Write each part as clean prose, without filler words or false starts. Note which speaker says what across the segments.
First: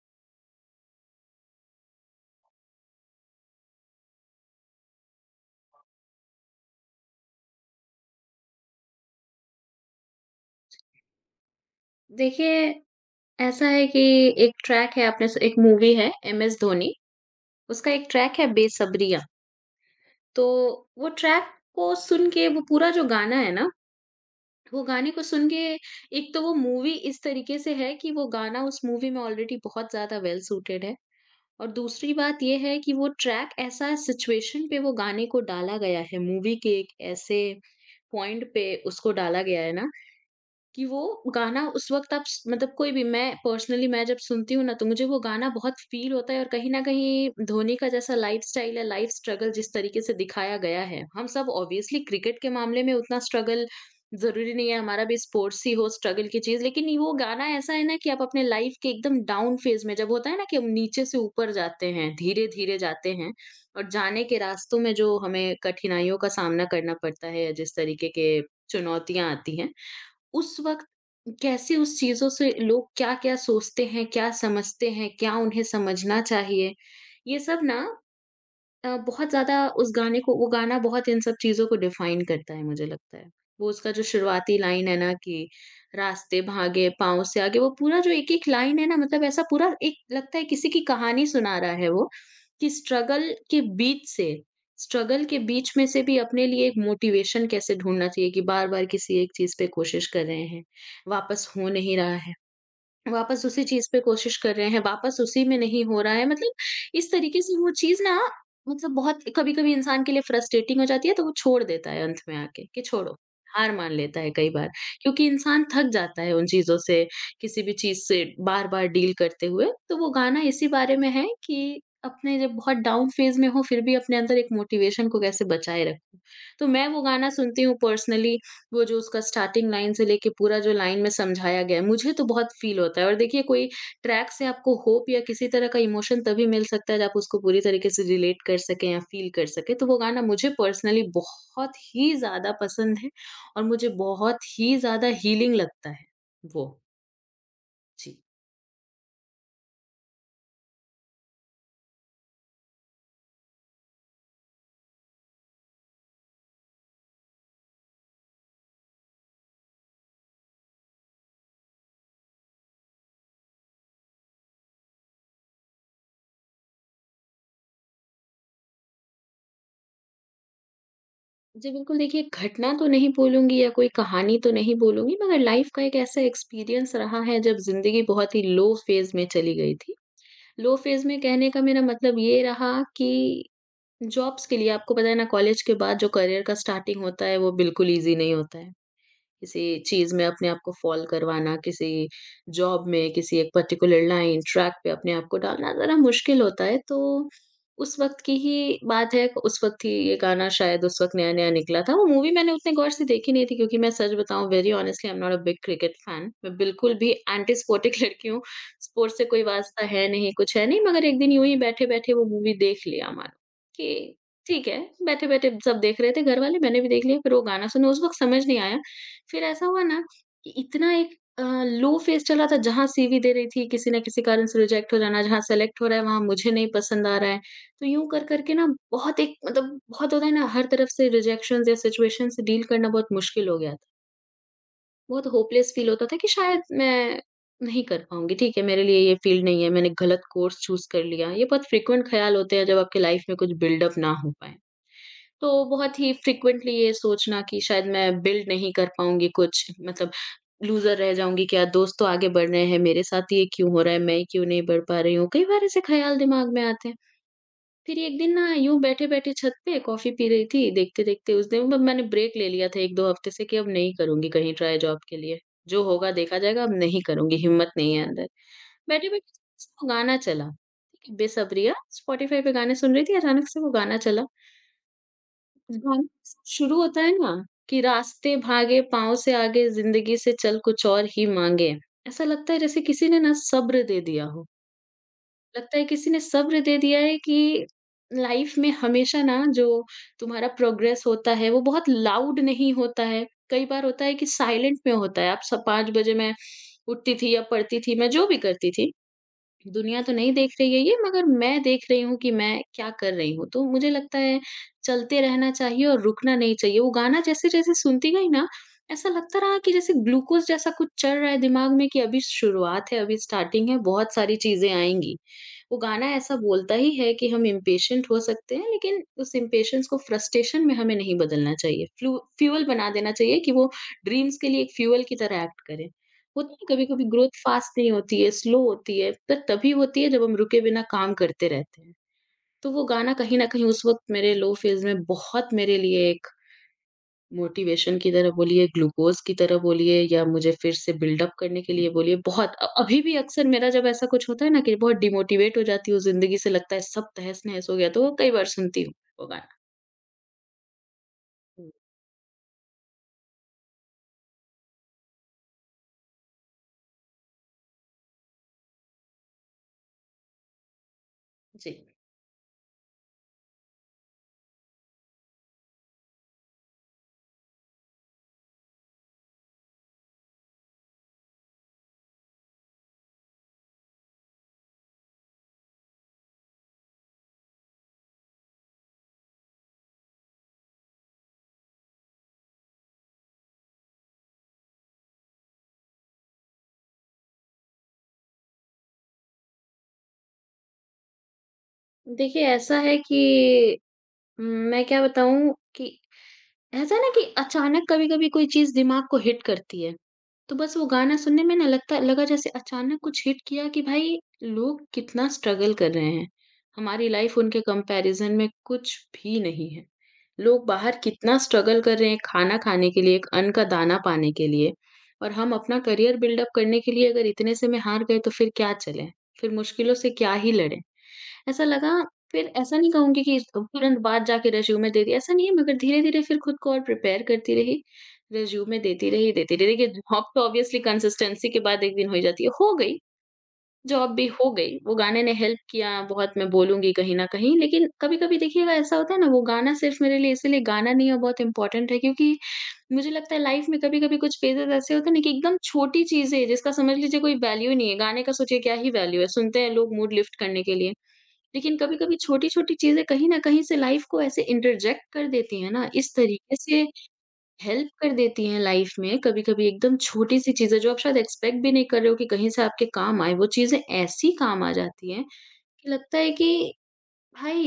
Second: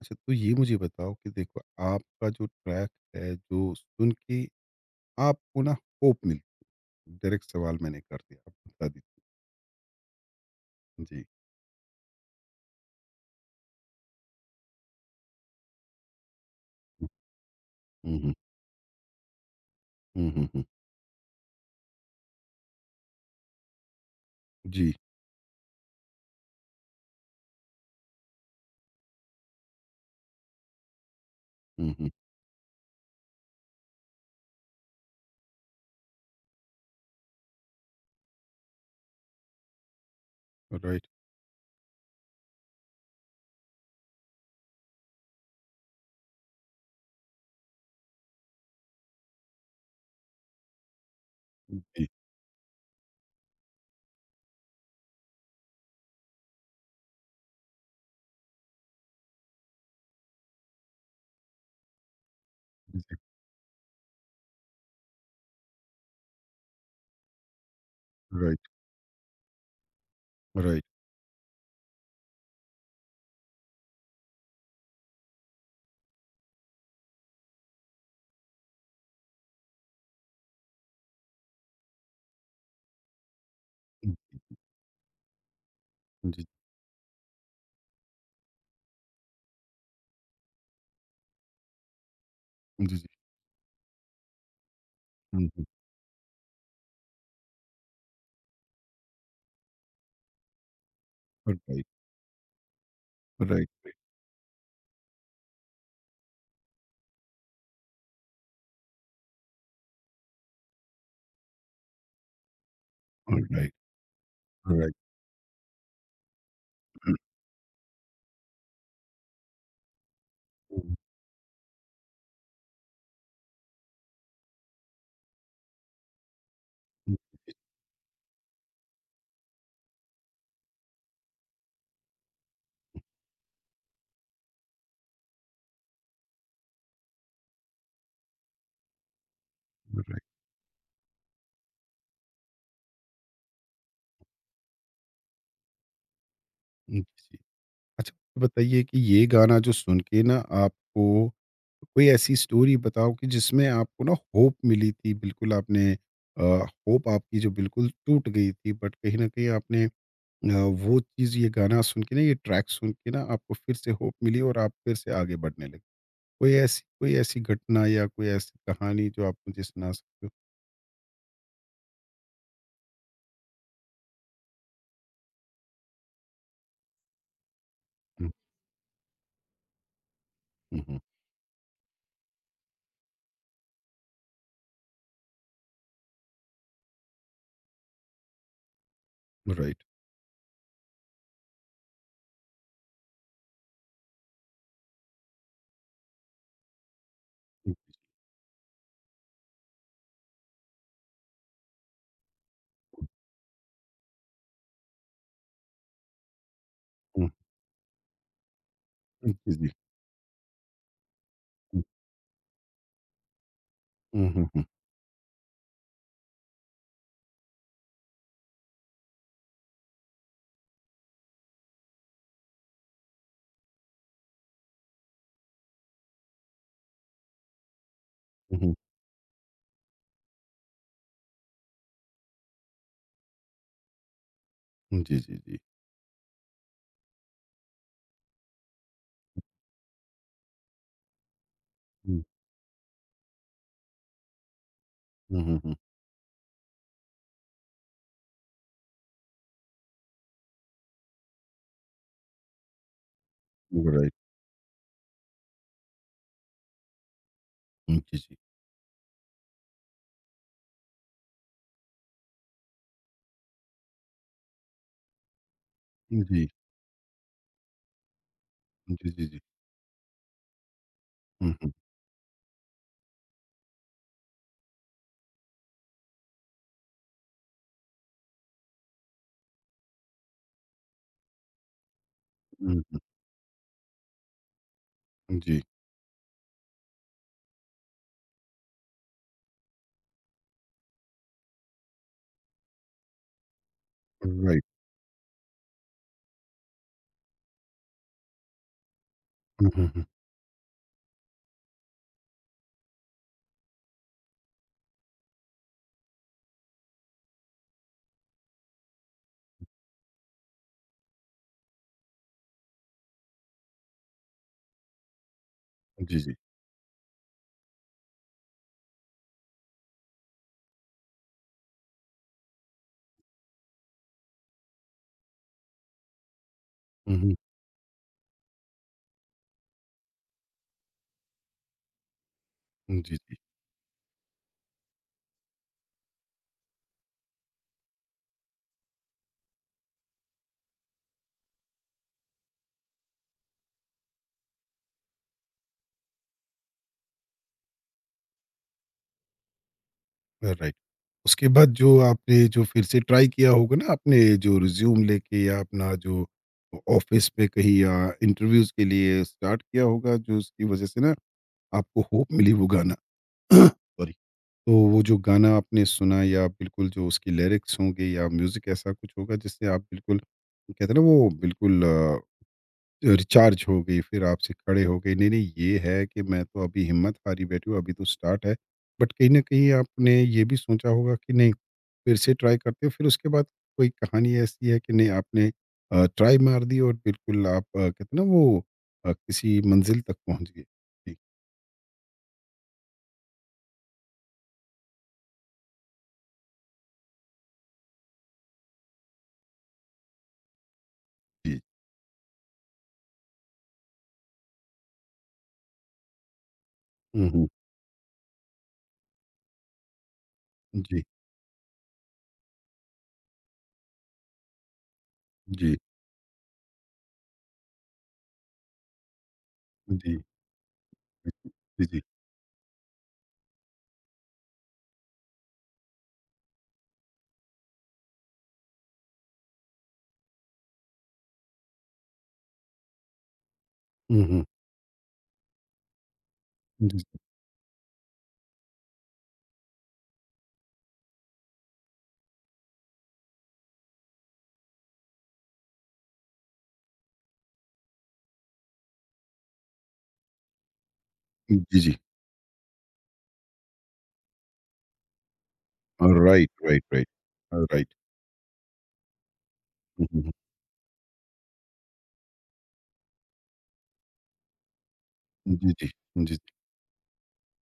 Speaker 1: अच्छा, तो ये मुझे बताओ कि देखो, आपका जो ट्रैक है, जो सुन के आपको ना होप मिलती। डायरेक्ट सवाल मैंने कर दिया, आप बता दीजिए। जी।
Speaker 2: देखिए, ऐसा है कि एक ट्रैक है आपने स एक मूवी है एमएस धोनी, उसका एक
Speaker 1: हम्म,
Speaker 2: ट्रैक है बेसब्रिया।
Speaker 1: हम्म,
Speaker 2: तो
Speaker 1: हम्म, हम्म,
Speaker 2: वो ट्रैक को सुन के वो पूरा जो गाना है ना, वो
Speaker 1: जी।
Speaker 2: गाने को सुन के एक तो वो मूवी इस तरीके से है कि वो गाना उस मूवी में ऑलरेडी बहुत ज़्यादा वेल सूटेड है। और
Speaker 1: हम्म,
Speaker 2: दूसरी बात ये है कि वो ट्रैक ऐसा सिचुएशन पे वो गाने को डाला गया है, मूवी के एक ऐसे पॉइंट पे उसको डाला गया है ना कि वो
Speaker 1: राइट।
Speaker 2: गाना उस वक़्त आप स मतलब कोई भी मैं पर्सनली मैं जब सुनती हूँ ना, तो मुझे वो गाना बहुत फ़ील होता है और कहीं न कहीं धोनी का जैसा लाइफ़स्टाइल है, लाइफ़ स्ट्रगल जिस तरीके से दिखाया गया है, हम सब ऑब्वियसली
Speaker 1: जी,
Speaker 2: क्रिकेट के मामले में उतना स्ट्रगल ज़रूरी नहीं है, हमारा भी स्पोर्ट्स ही हो स्ट्रगल की चीज़, लेकिन ये वो गाना ऐसा है ना कि आप अपने लाइफ़ के एकदम डाउन फ़ेज़ में जब होता है ना कि हम नीचे से ऊपर जाते हैं, धीरे-धीरे जाते
Speaker 1: जी।
Speaker 2: हैं और जाने के रास्तों में जो हमें कठिनाइयों का सामना करना पड़ता है, जिस तरीके के
Speaker 1: राइट,
Speaker 2: चुनौतियाँ आती हैं, उस
Speaker 1: राइट।
Speaker 2: वक़्त कैसे उस चीज़ों से लोग क्या-क्या सोचते हैं, क्या समझते हैं, क्या उन्हें समझना चाहिए, ये सब ना बहुत ज़्यादा उस गाने को वो गाना बहुत इन सब चीज़ों को डिफ़ाइन करता है मुझे लगता है। वो उसका जो
Speaker 1: हम्म,
Speaker 2: शुरुआती लाइन है ना कि रास्ते
Speaker 1: जी,
Speaker 2: भागे पाँव से आगे, वो पूरा जो एक-एक लाइन है ना मतलब ऐसा पूरा एक लगता है किसी की कहानी सुना रहा है वो, कि
Speaker 1: जी, जी।
Speaker 2: स्ट्रगल के बीच से स्ट्रगल के
Speaker 1: हम्म।
Speaker 2: बीच में से भी अपने लिए एक मोटिवेशन कैसे ढूँढना चाहिए कि बार-बार किसी एक चीज़ पे कोशिश कर रहे हैं, वापस
Speaker 1: राइट,
Speaker 2: हो
Speaker 1: राइट,
Speaker 2: नहीं रहा है। वापस उसी चीज़
Speaker 1: राइट,
Speaker 2: पे कोशिश कर रहे हैं, वापस उसी में नहीं हो रहा है, मतलब इस तरीके से वो चीज़ ना मतलब बहुत कभी-कभी इंसान के लिए फ्रस्ट्रेटिंग हो जाती है, तो वो छोड़ देता है अंत में आके कि छोड़ो,
Speaker 1: राइट,
Speaker 2: हार मान लेता है कई बार।
Speaker 1: राइट।
Speaker 2: क्योंकि इंसान थक जाता है उन चीज़ों से, किसी भी चीज़ से बार-बार डील करते हुए। तो वो गाना इसी
Speaker 1: हम्म,
Speaker 2: बारे में है कि अपने जब बहुत डाउन फेज़ में हो, फिर भी अपने अंदर एक मोटिवेशन को कैसे बचाए रखूँ। तो मैं वो गाना सुनती हूँ पर्सनली। वो जो उसका स्टार्टिंग लाइन से लेके पूरा जो लाइन में समझाया गया है, मुझे तो बहुत फील होता है। और देखिए, कोई ट्रैक से आपको होप या किसी तरह का इमोशन तभी मिल सकता है जब आप उसको पूरी तरीके से रिलेट कर सकें या फील कर सकें। तो वो
Speaker 1: हम्म। राइट।
Speaker 2: गाना मुझे पर्सनली बहुत ही ज़्यादा पसंद है और मुझे बहुत ही ज़्यादा हीलिंग लगता है वो।
Speaker 1: जी। अच्छा,
Speaker 2: जी।
Speaker 1: तो बताइए कि ये गाना जो सुन के ना आपको, कोई ऐसी स्टोरी बताओ कि जिसमें आपको ना होप मिली थी। बिल्कुल आपने होप, आपकी जो बिल्कुल टूट गई थी, बट कहीं ना कहीं आपने अ, वो चीज़, ये गाना सुन के ना, ये ट्रैक सुन के ना आपको फिर से होप मिली और आप फिर से आगे बढ़ने लगे। कोई ऐसी घटना या कोई ऐसी कहानी जो आप मुझे सुना सकते हो।
Speaker 2: जी, बिल्कुल। देखिए, घटना तो नहीं बोलूँगी या कोई कहानी तो नहीं बोलूँगी मगर लाइफ़ का एक ऐसा एक्सपीरियंस रहा है जब ज़िंदगी बहुत ही लो फेज़ में चली गई थी। लो फ़ेज़ में कहने का मेरा मतलब ये रहा कि जॉब्स के लिए आपको पता है ना, कॉलेज के बाद जो करियर का स्टार्टिंग होता है वो बिल्कुल ईज़ी नहीं होता है। किसी
Speaker 1: राइट।
Speaker 2: चीज़ में अपने आप को फ़ॉल करवाना, किसी जॉब में, किसी एक पर्टिकुलर लाइन, ट्रैक पे अपने आप को डालना ज़रा मुश्किल होता है। तो उस वक़्त की ही बात है, उस वक़्त ही ये गाना शायद उस वक़्त नया-नया निकला था। वो मूवी मैंने उतने गौर से देखी नहीं थी क्योंकि मैं सच बताऊँ, very honestly, I am not a big cricket fan. मैं बिल्कुल भी एंटी स्पोर्टिक लड़की हूँ। स्पोर्ट्स से
Speaker 1: जी,
Speaker 2: कोई
Speaker 1: जी।
Speaker 2: वास्ता है नहीं, कुछ है नहीं, मगर एक दिन यूँ ही बैठे-बैठे वो मूवी देख लिया मानो कि
Speaker 1: हम्म, हम्म, हम्म,
Speaker 2: ठीक है, बैठे-बैठे सब देख रहे थे घर वाले, मैंने भी देख लिया। फिर वो गाना सुना, उस वक़्त समझ नहीं आया। फिर ऐसा हुआ ना कि इतना एक लो फ़ेज़ चला था, जहाँ सीवी दे रही थी, किसी न किसी कारण से रिजेक्ट हो जाना, जहाँ सेलेक्ट हो रहा है वहाँ मुझे नहीं पसंद आ रहा है। तो यूँ कर कर के ना बहुत एक मतलब बहुत होता है ना, हर तरफ से रिजेक्शंस या सिचुएशन से डील करना बहुत मुश्किल हो गया था।
Speaker 1: जी,
Speaker 2: बहुत
Speaker 1: जी, जी।
Speaker 2: होपलेस फ़ील होता था कि शायद मैं नहीं कर पाऊँगी, ठीक है मेरे लिए ये फ़ील्ड नहीं है, मैंने गलत कोर्स चूज़ कर लिया। ये बहुत फ्रीक्वेंट
Speaker 1: हम्म,
Speaker 2: ख़्याल होते हैं जब आपकी लाइफ़ में कुछ बिल्डअप ना हो पाए।
Speaker 1: हम्म,
Speaker 2: तो
Speaker 1: हम्म,
Speaker 2: बहुत ही फ्रीक्वेंटली ये सोचना कि शायद मैं बिल्ड नहीं कर पाऊँगी कुछ, मतलब लूज़र रह जाऊँगी, क्या दोस्त तो आगे बढ़ रहे हैं, मेरे साथ ये क्यों हो रहा है,
Speaker 1: हम्म,
Speaker 2: मैं क्यों नहीं बढ़ पा रही हूँ। कई बार ऐसे ख़्याल दिमाग में आते हैं।
Speaker 1: हुँ,
Speaker 2: फिर एक
Speaker 1: जी,
Speaker 2: दिन
Speaker 1: जी।
Speaker 2: ना यूँ बैठे-बैठे छत पे कॉफ़ी पी रही थी, देखते-देखते उस दिन मतलब मैंने ब्रेक ले लिया था 1-2 हफ़्ते से कि अब नहीं करूँगी कहीं ट्राई जॉब के लिए। जो होगा देखा
Speaker 1: जी।
Speaker 2: जाएगा, अब नहीं करूँगी, हिम्मत नहीं है अंदर।
Speaker 1: जी, जी, जी।
Speaker 2: बैठे-बैठे वो गाना चला, ठीक है,
Speaker 1: हुँ, हुँ।
Speaker 2: बेसब्रिया स्पॉटिफ़ाई पे गाने सुन रही थी, अचानक से वो गाना चला। गाना शुरू होता है ना कि रास्ते भागे पाँव से आगे, जिंदगी से चल कुछ और ही मांगे। ऐसा लगता है जैसे
Speaker 1: हुँ, हुँ।
Speaker 2: किसी ने ना सब्र दे दिया हो।
Speaker 1: जी,
Speaker 2: लगता है किसी ने सब्र दे दिया है कि लाइफ में हमेशा ना जो तुम्हारा प्रोग्रेस होता है वो बहुत लाउड नहीं होता है, कई बार होता है कि
Speaker 1: राइट।
Speaker 2: साइलेंट में होता है। आप सब, 5 बजे मैं उठती थी या पढ़ती थी, मैं जो भी करती थी,
Speaker 1: हुँ, हुँ,
Speaker 2: दुनिया
Speaker 1: हुँ।
Speaker 2: तो नहीं देख रही है ये, मगर मैं देख रही हूँ कि मैं क्या कर रही हूँ। तो मुझे लगता है चलते रहना चाहिए और रुकना नहीं चाहिए। वो गाना जैसे-जैसे सुनती गई ना, ऐसा लगता रहा कि जैसे ग्लूकोज़ जैसा कुछ चढ़ रहा है दिमाग में, कि अभी शुरुआत है, अभी स्टार्टिंग है, बहुत सारी चीज़ें आएँगी। वो गाना
Speaker 1: जी, जी।
Speaker 2: ऐसा बोलता ही है कि हम इम्पेशेंट हो सकते हैं, लेकिन उस इम्पेशेंस को फ्रस्ट्रेशन में हमें नहीं बदलना चाहिए। फ्लू फ्यूल बना देना चाहिए कि वो ड्रीम्स के लिए एक फ्यूल की तरह एक्ट करे। होता है कभी-कभी
Speaker 1: हुँ, हुँ।
Speaker 2: ग्रोथ फास्ट नहीं होती है, स्लो होती है, पर तभी होती है जब हम रुके बिना काम करते रहते हैं। तो वो
Speaker 1: हुँ,
Speaker 2: गाना
Speaker 1: जी, जी।
Speaker 2: कहीं न कहीं उस वक़्त मेरे लो फेज़ में बहुत मेरे लिए एक मोटिवेशन की तरह बोलिए, ग्लूकोज़ की तरह बोलिए, या मुझे फिर से बिल्डअप करने के लिए बोलिए, बहुत अभी भी अक्सर मेरा जब ऐसा कुछ होता है ना कि बहुत डिमोटिवेट हो जाती हूँ, ज़िंदगी से लगता है सब तहस-नहस हो गया, तो वो कई बार सुनती हूँ वो गाना।
Speaker 1: राइट। उसके
Speaker 2: हुँ।
Speaker 1: बाद जो आपने जो फिर से ट्राई किया होगा ना, आपने जो रिज़्यूम लेके या अपना जो ऑफ़िस में कहीं, या इंटरव्यूज़ के लिए स्टार्ट किया होगा, जो उसकी वज़ह से ना
Speaker 2: जी।
Speaker 1: आपको होप मिली वो गाना। सॉरी। तो वो जो गाना आपने सुना, या बिल्कुल जो उसकी लिरिक्स होंगे, या म्यूज़िक ऐसा कुछ होगा, जिससे आप बिल्कुल कहते हैं ना वो बिल्कुल रिचार्ज हो गई, फिर आपसे खड़े हो गए, नहीं-नहीं ये है कि मैं तो अभी हिम्मत हारी बैठी हूँ, अभी तो स्टार्ट है। बट कहीं न कहीं आपने ये भी सोचा होगा कि नहीं, फिर से ट्राई करते हो, फिर उसके बाद कोई कहानी ऐसी है कि नहीं आपने ट्राई मार दी और बिल्कुल आप कहते हैं ना वो किसी मंज़िल तक पहुँच गए। जी,
Speaker 2: देखिए, ऐसा है कि मैं क्या बताऊँ कि ऐसा है ना कि अचानक कभी-कभी कोई चीज़ दिमाग को हिट करती है, तो बस वो गाना सुनने में
Speaker 1: जी।
Speaker 2: ना लगता लगा जैसे अचानक कुछ हिट किया कि भाई, लोग कितना स्ट्रगल कर रहे हैं। हमारी
Speaker 1: हुँ,
Speaker 2: लाइफ़
Speaker 1: हुँ।
Speaker 2: उनके कंपैरिज़न में कुछ भी नहीं है। लोग बाहर
Speaker 1: जी,
Speaker 2: कितना स्ट्रगल कर रहे हैं खाना खाने के लिए, एक अन्न का दाना पाने के लिए, और हम
Speaker 1: जी,
Speaker 2: अपना करियर बिल्ड अप करने के लिए अगर इतने से में हार गए तो फिर क्या चले? फिर मुश्किलों से
Speaker 1: जी,
Speaker 2: क्या ही लड़ें? ऐसा
Speaker 1: जी,
Speaker 2: लगा।
Speaker 1: जी।
Speaker 2: फिर ऐसा नहीं कहूँगी कि तुरंत बाद जाके रिज़्यूमे दे दिया, ऐसा नहीं है, मगर धीरे-धीरे फिर खुद को और प्रिपेयर करती रही, रिज़्यूमे देती रही, देती रही। देखिए, जॉब तो ऑब्वियसली कंसिस्टेंसी के बाद एक दिन हो ही जाती है, हो गई, जॉब
Speaker 1: हुँ,
Speaker 2: भी
Speaker 1: हुँ।
Speaker 2: हो गई। वो गाने ने हेल्प किया बहुत, मैं बोलूँगी
Speaker 1: जी,
Speaker 2: कहीं न कहीं, लेकिन कभी-कभी देखिएगा ऐसा होता है ना, वो गाना सिर्फ़ मेरे लिए इसीलिए गाना नहीं है, बहुत इम्पोर्टेंट है क्योंकि मुझे लगता है लाइफ़ में कभी-कभी कुछ फ़ेज़ेज़ ऐसे होते हैं ना कि एकदम छोटी चीज़ें जिसका समझ लीजिए कोई वैल्यू ही नहीं है, गाने का सोचिए क्या ही वैल्यू है, सुनते हैं लोग मूड लिफ्ट करने के लिए। लेकिन
Speaker 1: जी, जी।
Speaker 2: कभी-कभी छोटी-छोटी चीज़ें कहीं न कहीं से लाइफ़ को ऐसे इंटरजेक्ट कर देती हैं ना, इस
Speaker 1: राइट,
Speaker 2: तरीके
Speaker 1: राइट,
Speaker 2: से
Speaker 1: राइट। राइट।
Speaker 2: हेल्प कर देती हैं लाइफ़ में। कभी-कभी एकदम
Speaker 1: हुँ, हुँ, हुँ।
Speaker 2: छोटी-सी चीज़ें जो आप शायद एक्सपेक्ट भी नहीं कर रहे हो कि कहीं से आपके काम आए, वो चीज़ें ऐसी काम आ जाती हैं
Speaker 1: जी, जी,
Speaker 2: कि लगता है
Speaker 1: जी,
Speaker 2: कि भाई,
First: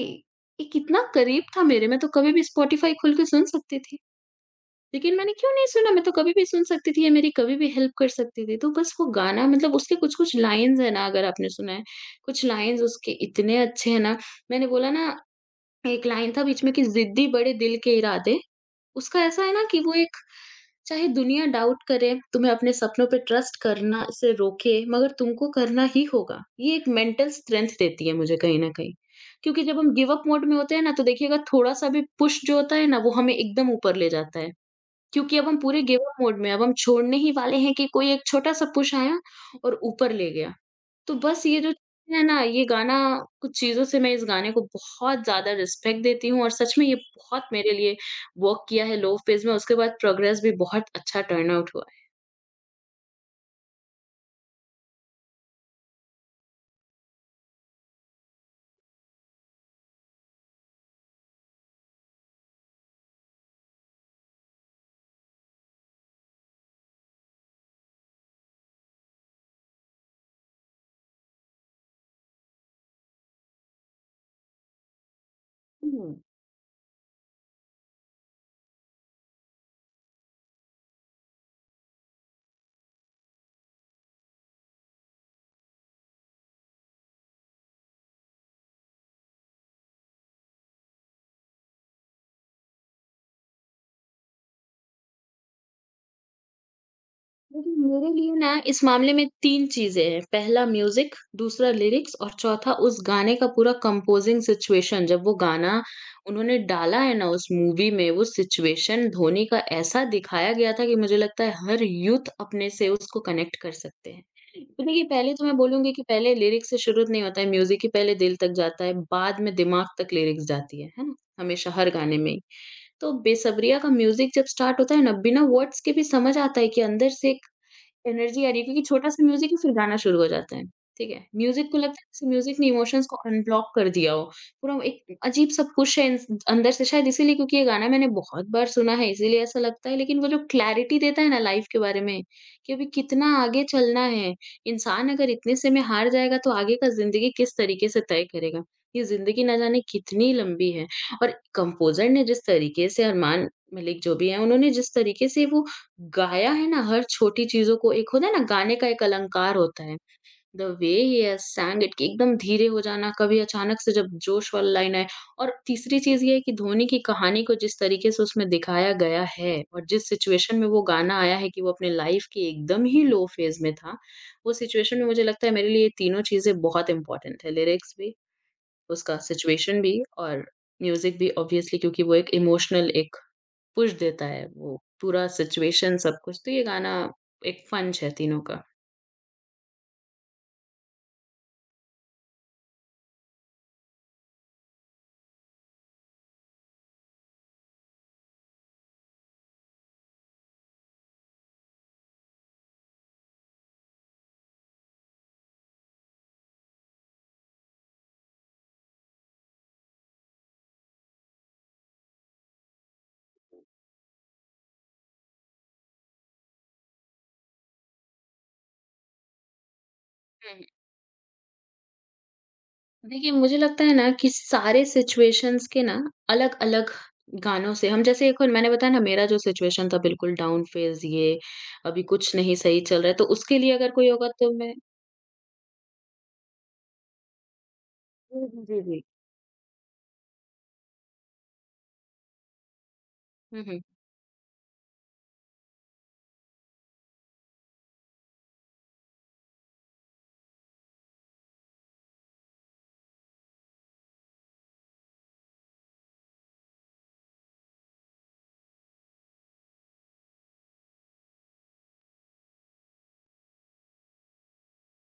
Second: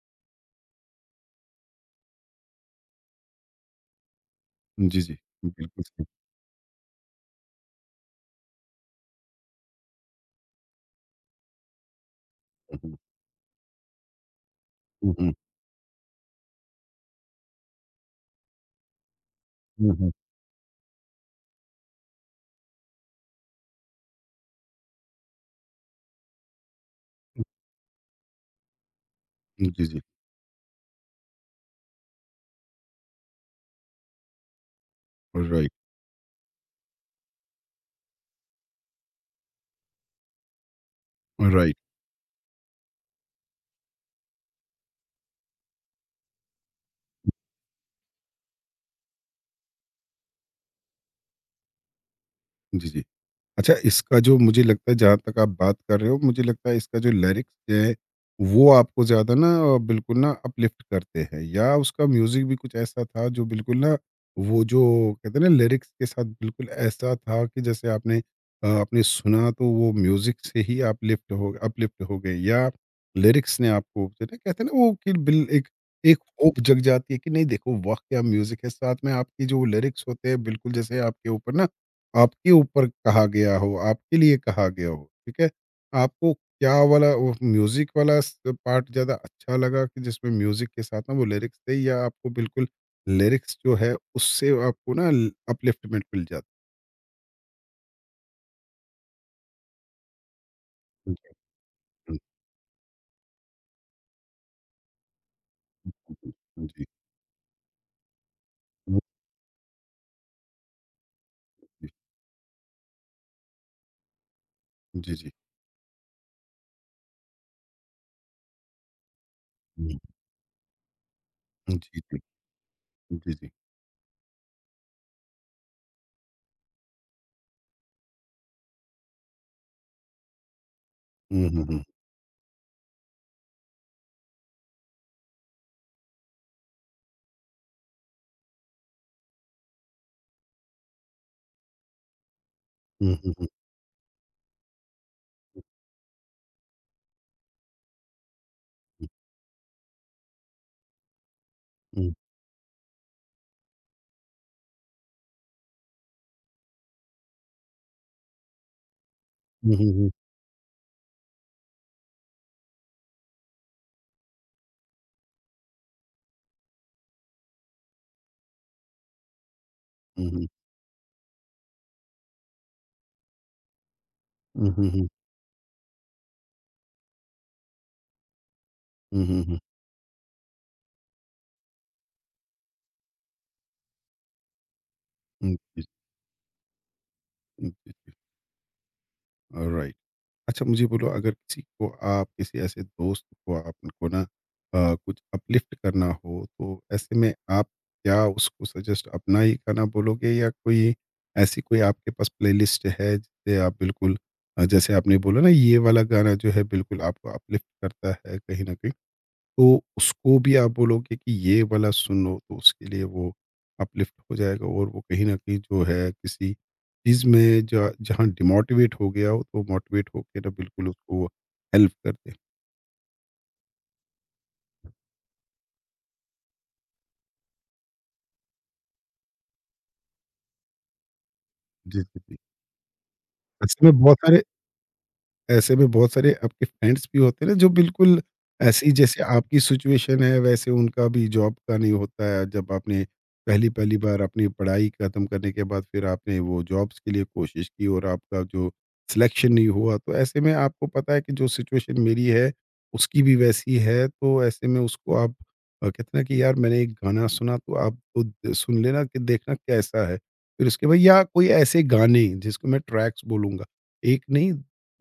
Speaker 2: ये कितना करीब था मेरे, मैं तो कभी भी स्पॉटिफ़ाई खोल के सुन सकती थी।
Speaker 1: जी,
Speaker 2: लेकिन
Speaker 1: जी,
Speaker 2: मैंने क्यों नहीं
Speaker 1: बिल्कुल
Speaker 2: सुना, मैं
Speaker 1: सही।
Speaker 2: तो कभी भी सुन सकती थी, ये मेरी कभी भी हेल्प कर सकती थी। तो बस वो गाना मतलब उसके कुछ-कुछ लाइन्स हैं ना, अगर आपने सुना है, कुछ
Speaker 1: हुँ,
Speaker 2: लाइन्स
Speaker 1: हुँ।
Speaker 2: उसके इतने अच्छे हैं ना, मैंने बोला ना,
Speaker 1: हुँ, हुँ।
Speaker 2: एक लाइन था बीच में कि जिद्दी बड़े दिल के इरादे, उसका ऐसा है ना कि वो
Speaker 1: हुँ, हुँ।
Speaker 2: एक, चाहे दुनिया डाउट करे, तुम्हें अपने सपनों पे ट्रस्ट करना से रोके, मगर तुमको करना ही होगा। ये एक मेंटल स्ट्रेंथ देती है मुझे कहीं न कहीं। क्योंकि जब
Speaker 1: जी,
Speaker 2: हम
Speaker 1: जी।
Speaker 2: गिव अप मोड में होते हैं ना, तो देखिएगा थोड़ा-सा भी पुश जो होता है ना, वो हमें एकदम ऊपर ले जाता है। क्योंकि अब हम
Speaker 1: राइट,
Speaker 2: पूरे गिव अप मोड में हैं, अब हम छोड़ने ही वाले हैं कि कोई एक छोटा-सा पुश आया और ऊपर ले गया। तो बस ये जो
Speaker 1: राइट।
Speaker 2: चीज़ें है ना, ये गाना कुछ चीज़ों से मैं इस गाने को बहुत ज़्यादा रिस्पेक्ट देती हूँ, और सच में ये बहुत मेरे लिए वर्क किया है लो फेज़ में, उसके बाद प्रोग्रेस भी बहुत अच्छा टर्न आउट हुआ है।
Speaker 1: जी, जी। अच्छा, इसका जो मुझे लगता है, जहाँ तक आप बात कर रहे हो, मुझे लगता है इसका जो लिरिक्स है, वो आपको ज़्यादा ना बिल्कुल ना अपलिफ्ट करते हैं, या उसका म्यूज़िक भी कुछ ऐसा था जो बिल्कुल ना वो जो कहते हैं ना लिरिक्स के साथ बिल्कुल ऐसा था कि जैसे आपने आपने सुना तो वो म्यूज़िक से ही आप लिफ्ट हो अपलिफ्ट हो गए, या लिरिक्स ने आपको कहते कहते हैं ना वो कि बिल एक
Speaker 2: हम्म।
Speaker 1: एक होप जग जाती है कि नहीं, देखो वाह! क्या म्यूज़िक है, साथ में आपकी जो लिरिक्स होते हैं बिल्कुल जैसे आपके ऊपर ना आपके ऊपर कहा गया हो, आपके लिए कहा गया हो, ठीक है? आपको क्या वाला वो म्यूज़िक वाला स पार्ट ज़्यादा अच्छा लगा कि जिसमें म्यूज़िक के साथ ना वो लिरिक्स थे, या आपको बिल्कुल लिरिक्स जो है उससे आपको ना ल अपलिफ्टमेंट मिल जाता?
Speaker 2: देखिए, मेरे लिए ना इस मामले में 3 चीज़ें हैं। पहला
Speaker 1: हुँ,
Speaker 2: म्यूज़िक, दूसरा लिरिक्स
Speaker 1: हुँ,
Speaker 2: और चौथा उस गाने का पूरा कंपोज़िंग सिचुएशन, जब वो गाना
Speaker 1: हुँ,
Speaker 2: उन्होंने
Speaker 1: हुँ, जी।
Speaker 2: डाला है ना उस मूवी में, वो
Speaker 1: हुँ,
Speaker 2: सिचुएशन धोनी का ऐसा दिखाया गया था कि मुझे लगता है हर यूथ अपने से उसको कनेक्ट कर सकते हैं। तो देखिए,
Speaker 1: जी, जी, जी।
Speaker 2: पहले तो मैं बोलूँगी कि पहले लिरिक्स से शुरू नहीं होता है, म्यूज़िक ही पहले दिल तक जाता है, बाद में दिमाग
Speaker 1: हुँ,
Speaker 2: तक लिरिक्स जाती है ना? हमेशा
Speaker 1: हुँ,
Speaker 2: हर
Speaker 1: जी,
Speaker 2: गाने
Speaker 1: जी।
Speaker 2: में ही। तो
Speaker 1: जी, जी।
Speaker 2: बेसब्रिया का म्यूज़िक जब स्टार्ट होता है ना, बिना वर्ड्स के भी समझ आता है कि अंदर से एनर्जी आ रही है, क्योंकि छोटा-सा म्यूज़िक है फिर गाना शुरू हो जाता है, ठीक है?
Speaker 1: हुँ, हुँ,
Speaker 2: म्यूज़िक को
Speaker 1: हुँ।
Speaker 2: लगता है जैसे म्यूज़िक ने इमोशंस को अनब्लॉक कर दिया हो, पूरा एक अजीब-सा पुश है इंस अंदर से, शायद इसीलिए क्योंकि ये गाना मैंने बहुत बार सुना है, इसीलिए ऐसा लगता है। लेकिन वो जो क्लैरिटी देता है ना लाइफ़ के बारे में, कि अभी
Speaker 1: हुँ, हुँ,
Speaker 2: कितना
Speaker 1: हुँ,
Speaker 2: आगे चलना है, इंसान अगर इतने से में हार जाएगा तो आगे का ज़िंदगी किस तरीके से तय करेगा? ये
Speaker 1: हुँ,
Speaker 2: ज़िंदगी ना जाने कितनी लंबी है। और कंपोज़र
Speaker 1: हुँ,
Speaker 2: ने जिस तरीके से, अरमान मलिक जो भी हैं, उन्होंने जिस तरीके से वो गाया है ना, हर छोटी चीज़ों को, एक होता है ना गाने का एक अलंकार
Speaker 1: हुँ,
Speaker 2: होता
Speaker 1: हुँ,
Speaker 2: है।
Speaker 1: हुँ,
Speaker 2: the way he has sang it, कि एकदम धीरे हो जाना, कभी अचानक से जब जोश वाली लाइन आए। और तीसरी चीज़ ये है कि धोनी की कहानी को जिस तरीके से उसमें दिखाया गया है और जिस
Speaker 1: हुँ, हुँ, हुँ, हुँ,
Speaker 2: सिचुएशन में वो गाना आया है कि वो अपने लाइफ़ के एकदम ही लो फ़ेज़ में था, वो सिचुएशन में
Speaker 1: हुँ,
Speaker 2: मुझे लगता है मेरे लिए ये तीनों चीज़ें बहुत इम्पोर्टेंट है। लिरिक्स भी, उसका
Speaker 1: हुँ, हुँ, हुँ,
Speaker 2: सिचुएशन भी और म्यूज़िक भी, ऑब्वियसली, क्योंकि वो एक इमोशनल एक पुश देता है, वो पूरा
Speaker 1: हुँ, जी,
Speaker 2: सिचुएशन, सब कुछ। तो ये गाना एक
Speaker 1: जी, जी,
Speaker 2: पंच है तीनों का।
Speaker 1: ऑलराइट। अच्छा मुझे बोलो, अगर किसी को आप, किसी ऐसे दोस्त को आप उनको ना कुछ अपलिफ्ट करना हो, तो ऐसे में आप क्या उसको सजेस्ट अपना ही गाना बोलोगे, या कोई ऐसी कोई आपके पास प्लेलिस्ट है जिससे आप बिल्कुल जैसे आपने बोला ना ये वाला गाना जो है बिल्कुल आपको अपलिफ्ट करता है कहीं ना कहीं, तो उसको भी आप बोलोगे कि ये वाला सुनो तो उसके लिए वो अपलिफ्ट हो जाएगा, और वो कहीं न कहीं जो है किसी चीज़ में ज जहाँ डिमोटिवेट हो गया हो, तो मोटिवेट होके ना
Speaker 2: हुँ।
Speaker 1: बिल्कुल उसको हेल्प कर दे।
Speaker 2: देखिए, मुझे लगता है ना कि सारे सिचुएशंस के ना अलग-अलग गानों से हम, जैसे एक और मैंने बताया ना मेरा जो सिचुएशन था बिल्कुल डाउन फ़ेज़, ये
Speaker 1: जी,
Speaker 2: अभी
Speaker 1: जी,
Speaker 2: कुछ
Speaker 1: जी।
Speaker 2: नहीं सही चल रहा है, तो उसके लिए
Speaker 1: ऐसे
Speaker 2: अगर
Speaker 1: में
Speaker 2: कोई
Speaker 1: बहुत
Speaker 2: होगा
Speaker 1: सारे
Speaker 2: तो मैं।
Speaker 1: ऐसे में बहुत सारे आपके फ्रेंड्स भी होते हैं ना जो बिल्कुल
Speaker 2: जी, जी,
Speaker 1: ऐसी,
Speaker 2: जी।
Speaker 1: जैसे आपकी सिचुएशन है वैसे उनका भी जॉब का नहीं होता है, जब आपने
Speaker 2: हुँ,
Speaker 1: पहली
Speaker 2: हुँ।
Speaker 1: पहली बार अपनी पढ़ाई खत्म करने के बाद फिर आपने वो जॉब्स के लिए कोशिश की, और आपका जो सिलेक्शन नहीं हुआ, तो ऐसे में आपको पता है कि जो सिचुएशन मेरी है उसकी भी वैसी है, तो ऐसे में उसको आप कहते ना कि यार मैंने एक गाना सुना, तो आप तो सुन लेना कि देखना कैसा है, फिर उसके बाद या कोई ऐसे गाने जिसको मैं ट्रैक्स बोलूंगा, एक नहीं,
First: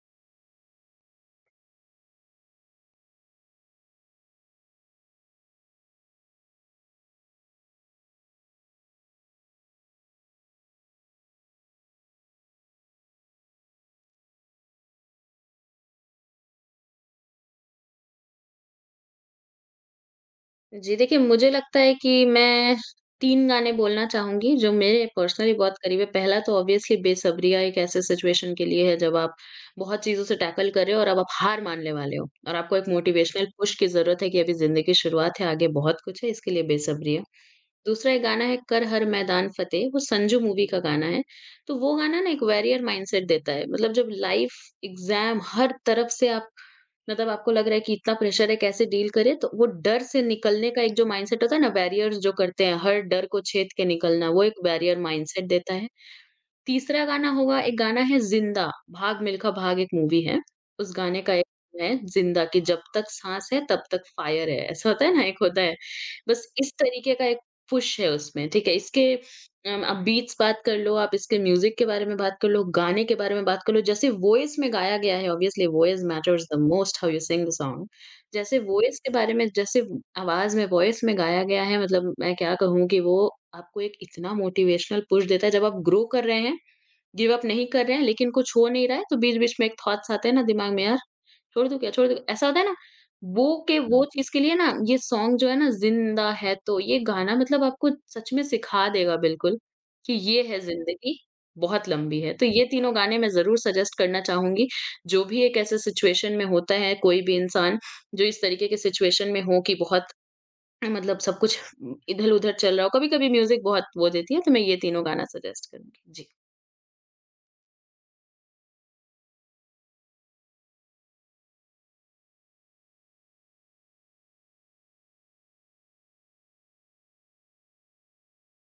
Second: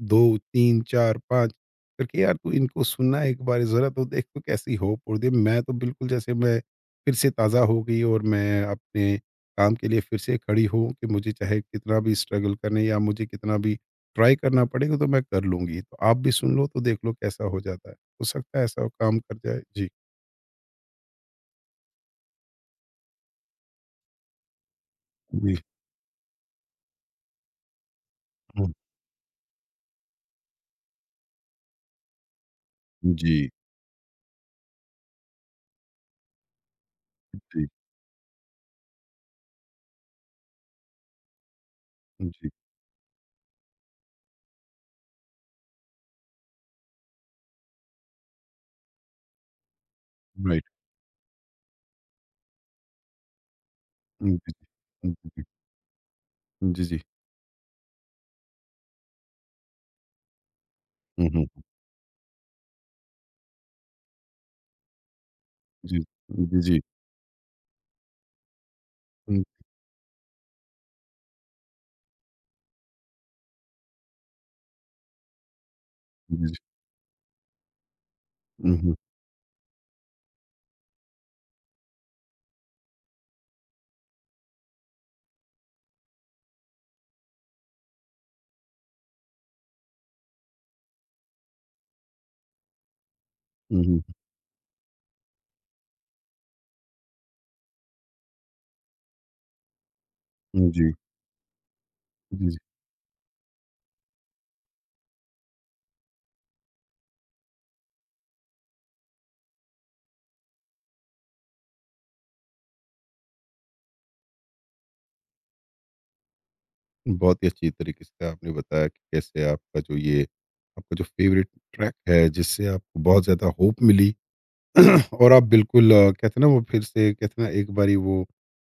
Speaker 1: 2, 3, 4, 5 करके, यार तू इनको सुनना एक बार ज़रा, तो देख तो कैसी होप उड़ गई। मैं तो बिल्कुल जैसे मैं फिर से ताज़ा हो गई और मैं अपने काम के लिए फिर से खड़ी हूँ कि मुझे चाहे कितना भी स्ट्रगल करने, या मुझे कितना भी ट्राई करना पड़ेगा तो मैं कर लूँगी। तो आप भी सुन लो तो देख लो कैसा हो जाता है। हो सकता है ऐसा काम कर जाए। जी।
Speaker 2: जी, देखिए मुझे लगता है कि मैं 3 गाने बोलना चाहूँगी जो मेरे पर्सनली
Speaker 1: जी।
Speaker 2: बहुत करीब है। पहला तो ऑब्वियसली बेसब्रिया, एक ऐसे सिचुएशन के
Speaker 1: हुँ।
Speaker 2: लिए है जब आप बहुत चीज़ों से टैकल कर रहे हो और अब आप हार मानने वाले हो और आपको एक मोटिवेशनल
Speaker 1: जी,
Speaker 2: पुश की ज़रूरत है कि अभी ज़िंदगी की शुरुआत है, आगे बहुत कुछ है, इसके लिए बेसब्रिया।
Speaker 1: जी,
Speaker 2: दूसरा एक गाना है कर हर मैदान फ़तेह, वो संजू मूवी का गाना है। तो वो गाना ना एक
Speaker 1: जी,
Speaker 2: वॉरियर माइंडसेट देता है। मतलब जब लाइफ़, एग्ज़ाम हर तरफ से आप, मतलब आपको लग रहा है कि इतना प्रेशर है, कैसे डील करें? तो वो डर से
Speaker 1: राइट।
Speaker 2: निकलने का एक जो माइंडसेट होता है ना, बैरियर्स जो करते हैं, हर डर को छेद के निकलना,
Speaker 1: हुँ,
Speaker 2: वो
Speaker 1: जी,
Speaker 2: एक बैरियर
Speaker 1: हुँ, जी,
Speaker 2: माइंडसेट देता है।
Speaker 1: जी, जी,
Speaker 2: तीसरा गाना होगा, एक गाना है ज़िंदा, भाग मिल्खा भाग एक मूवी है। उस गाने
Speaker 1: हुँ,
Speaker 2: का एक
Speaker 1: हुँ,
Speaker 2: है ज़िंदा, कि जब तक साँस है तब तक फायर है। ऐसा होता है ना, एक होता है।
Speaker 1: जी,
Speaker 2: बस इस तरीके का एक पुश है उसमें, ठीक है? इसके
Speaker 1: हुँ,
Speaker 2: आप बीट्स बात कर लो, आप इसके म्यूज़िक के बारे में बात कर लो, गाने के बारे में बात कर लो, जैसे वॉइस में गाया गया है, ऑब्वियसली वॉइस
Speaker 1: जी,
Speaker 2: मैटर्स
Speaker 1: जी,
Speaker 2: the most, how you sing the song. जैसे
Speaker 1: हुँ, हुँ,
Speaker 2: वॉइस के बारे में, जैसे आवाज़ में वॉइस में गाया गया है, मतलब मैं क्या कहूँ कि वो आपको एक इतना मोटिवेशनल पुश देता है, जब आप ग्रो कर रहे हैं, गिव अप नहीं कर रहे हैं, लेकिन कुछ हो नहीं रहा है, तो बीच-बीच में एक थॉट्स आते हैं ना दिमाग में, "यार, छोड़ दूँ क्या? छोड़ दूँ?" ऐसा होता है ना। वो के हुँ।
Speaker 1: हुँ,
Speaker 2: वो चीज़ के लिए ना, ये सॉन्ग जो है ना ज़िंदा है तो, ये गाना मतलब आपको सच में सिखा देगा बिल्कुल, कि ये है
Speaker 1: हुँ, जी।
Speaker 2: ज़िंदगी, बहुत लंबी है। तो
Speaker 1: जी, जी।
Speaker 2: ये तीनों गाने मैं ज़रूर सजेस्ट करना चाहूँगी, जो भी एक ऐसे सिचुएशन में होता है, कोई भी इंसान जो इस तरीके के सिचुएशन में हो कि बहुत, मतलब सब कुछ इधर-उधर चल रहा हो, कभी-कभी म्यूज़िक बहुत वो देती है, तो मैं ये तीनों गाना सजेस्ट करूँगी। जी।
Speaker 1: बहुत ही अच्छी तरीके से आपने बताया कि कैसे आपका जो ये आपका जो फेवरेट ट्रैक है, जिससे आपको बहुत ज़्यादा होप मिली और आप बिल्कुल कहते हैं ना वो, फिर से कहते हैं ना एक बारी वो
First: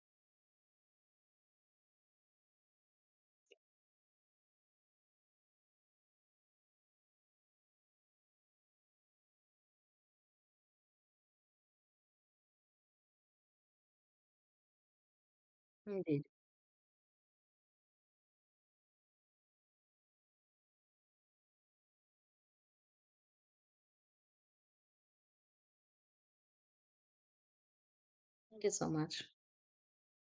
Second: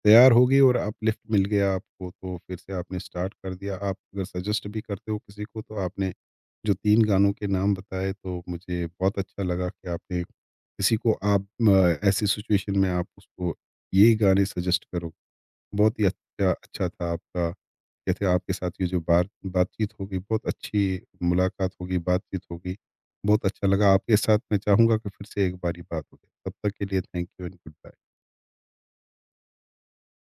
Speaker 1: तैयार हो गई और अपलिफ्ट मिल गया आपको, तो फिर से आपने स्टार्ट कर दिया। आप अगर सजेस्ट भी करते हो किसी को, तो आपने जो 3 गानों के नाम बताए तो मुझे बहुत अच्छा लगा कि आपने किसी को आप ऐसी सिचुएशन में आप उसको ये गाने सजेस्ट करो। बहुत ही
Speaker 2: जी।
Speaker 1: अच्छा अच्छा था आपका, कहते हैं आपके साथ ये जो बात बातचीत होगी, बहुत अच्छी मुलाकात होगी, बातचीत होगी, बहुत अच्छा लगा आपके साथ, मैं चाहूँगा कि फिर से एक बारी बात हो जाए। तब तक के लिए thank you and goodbye.
Speaker 2: Thank you so much.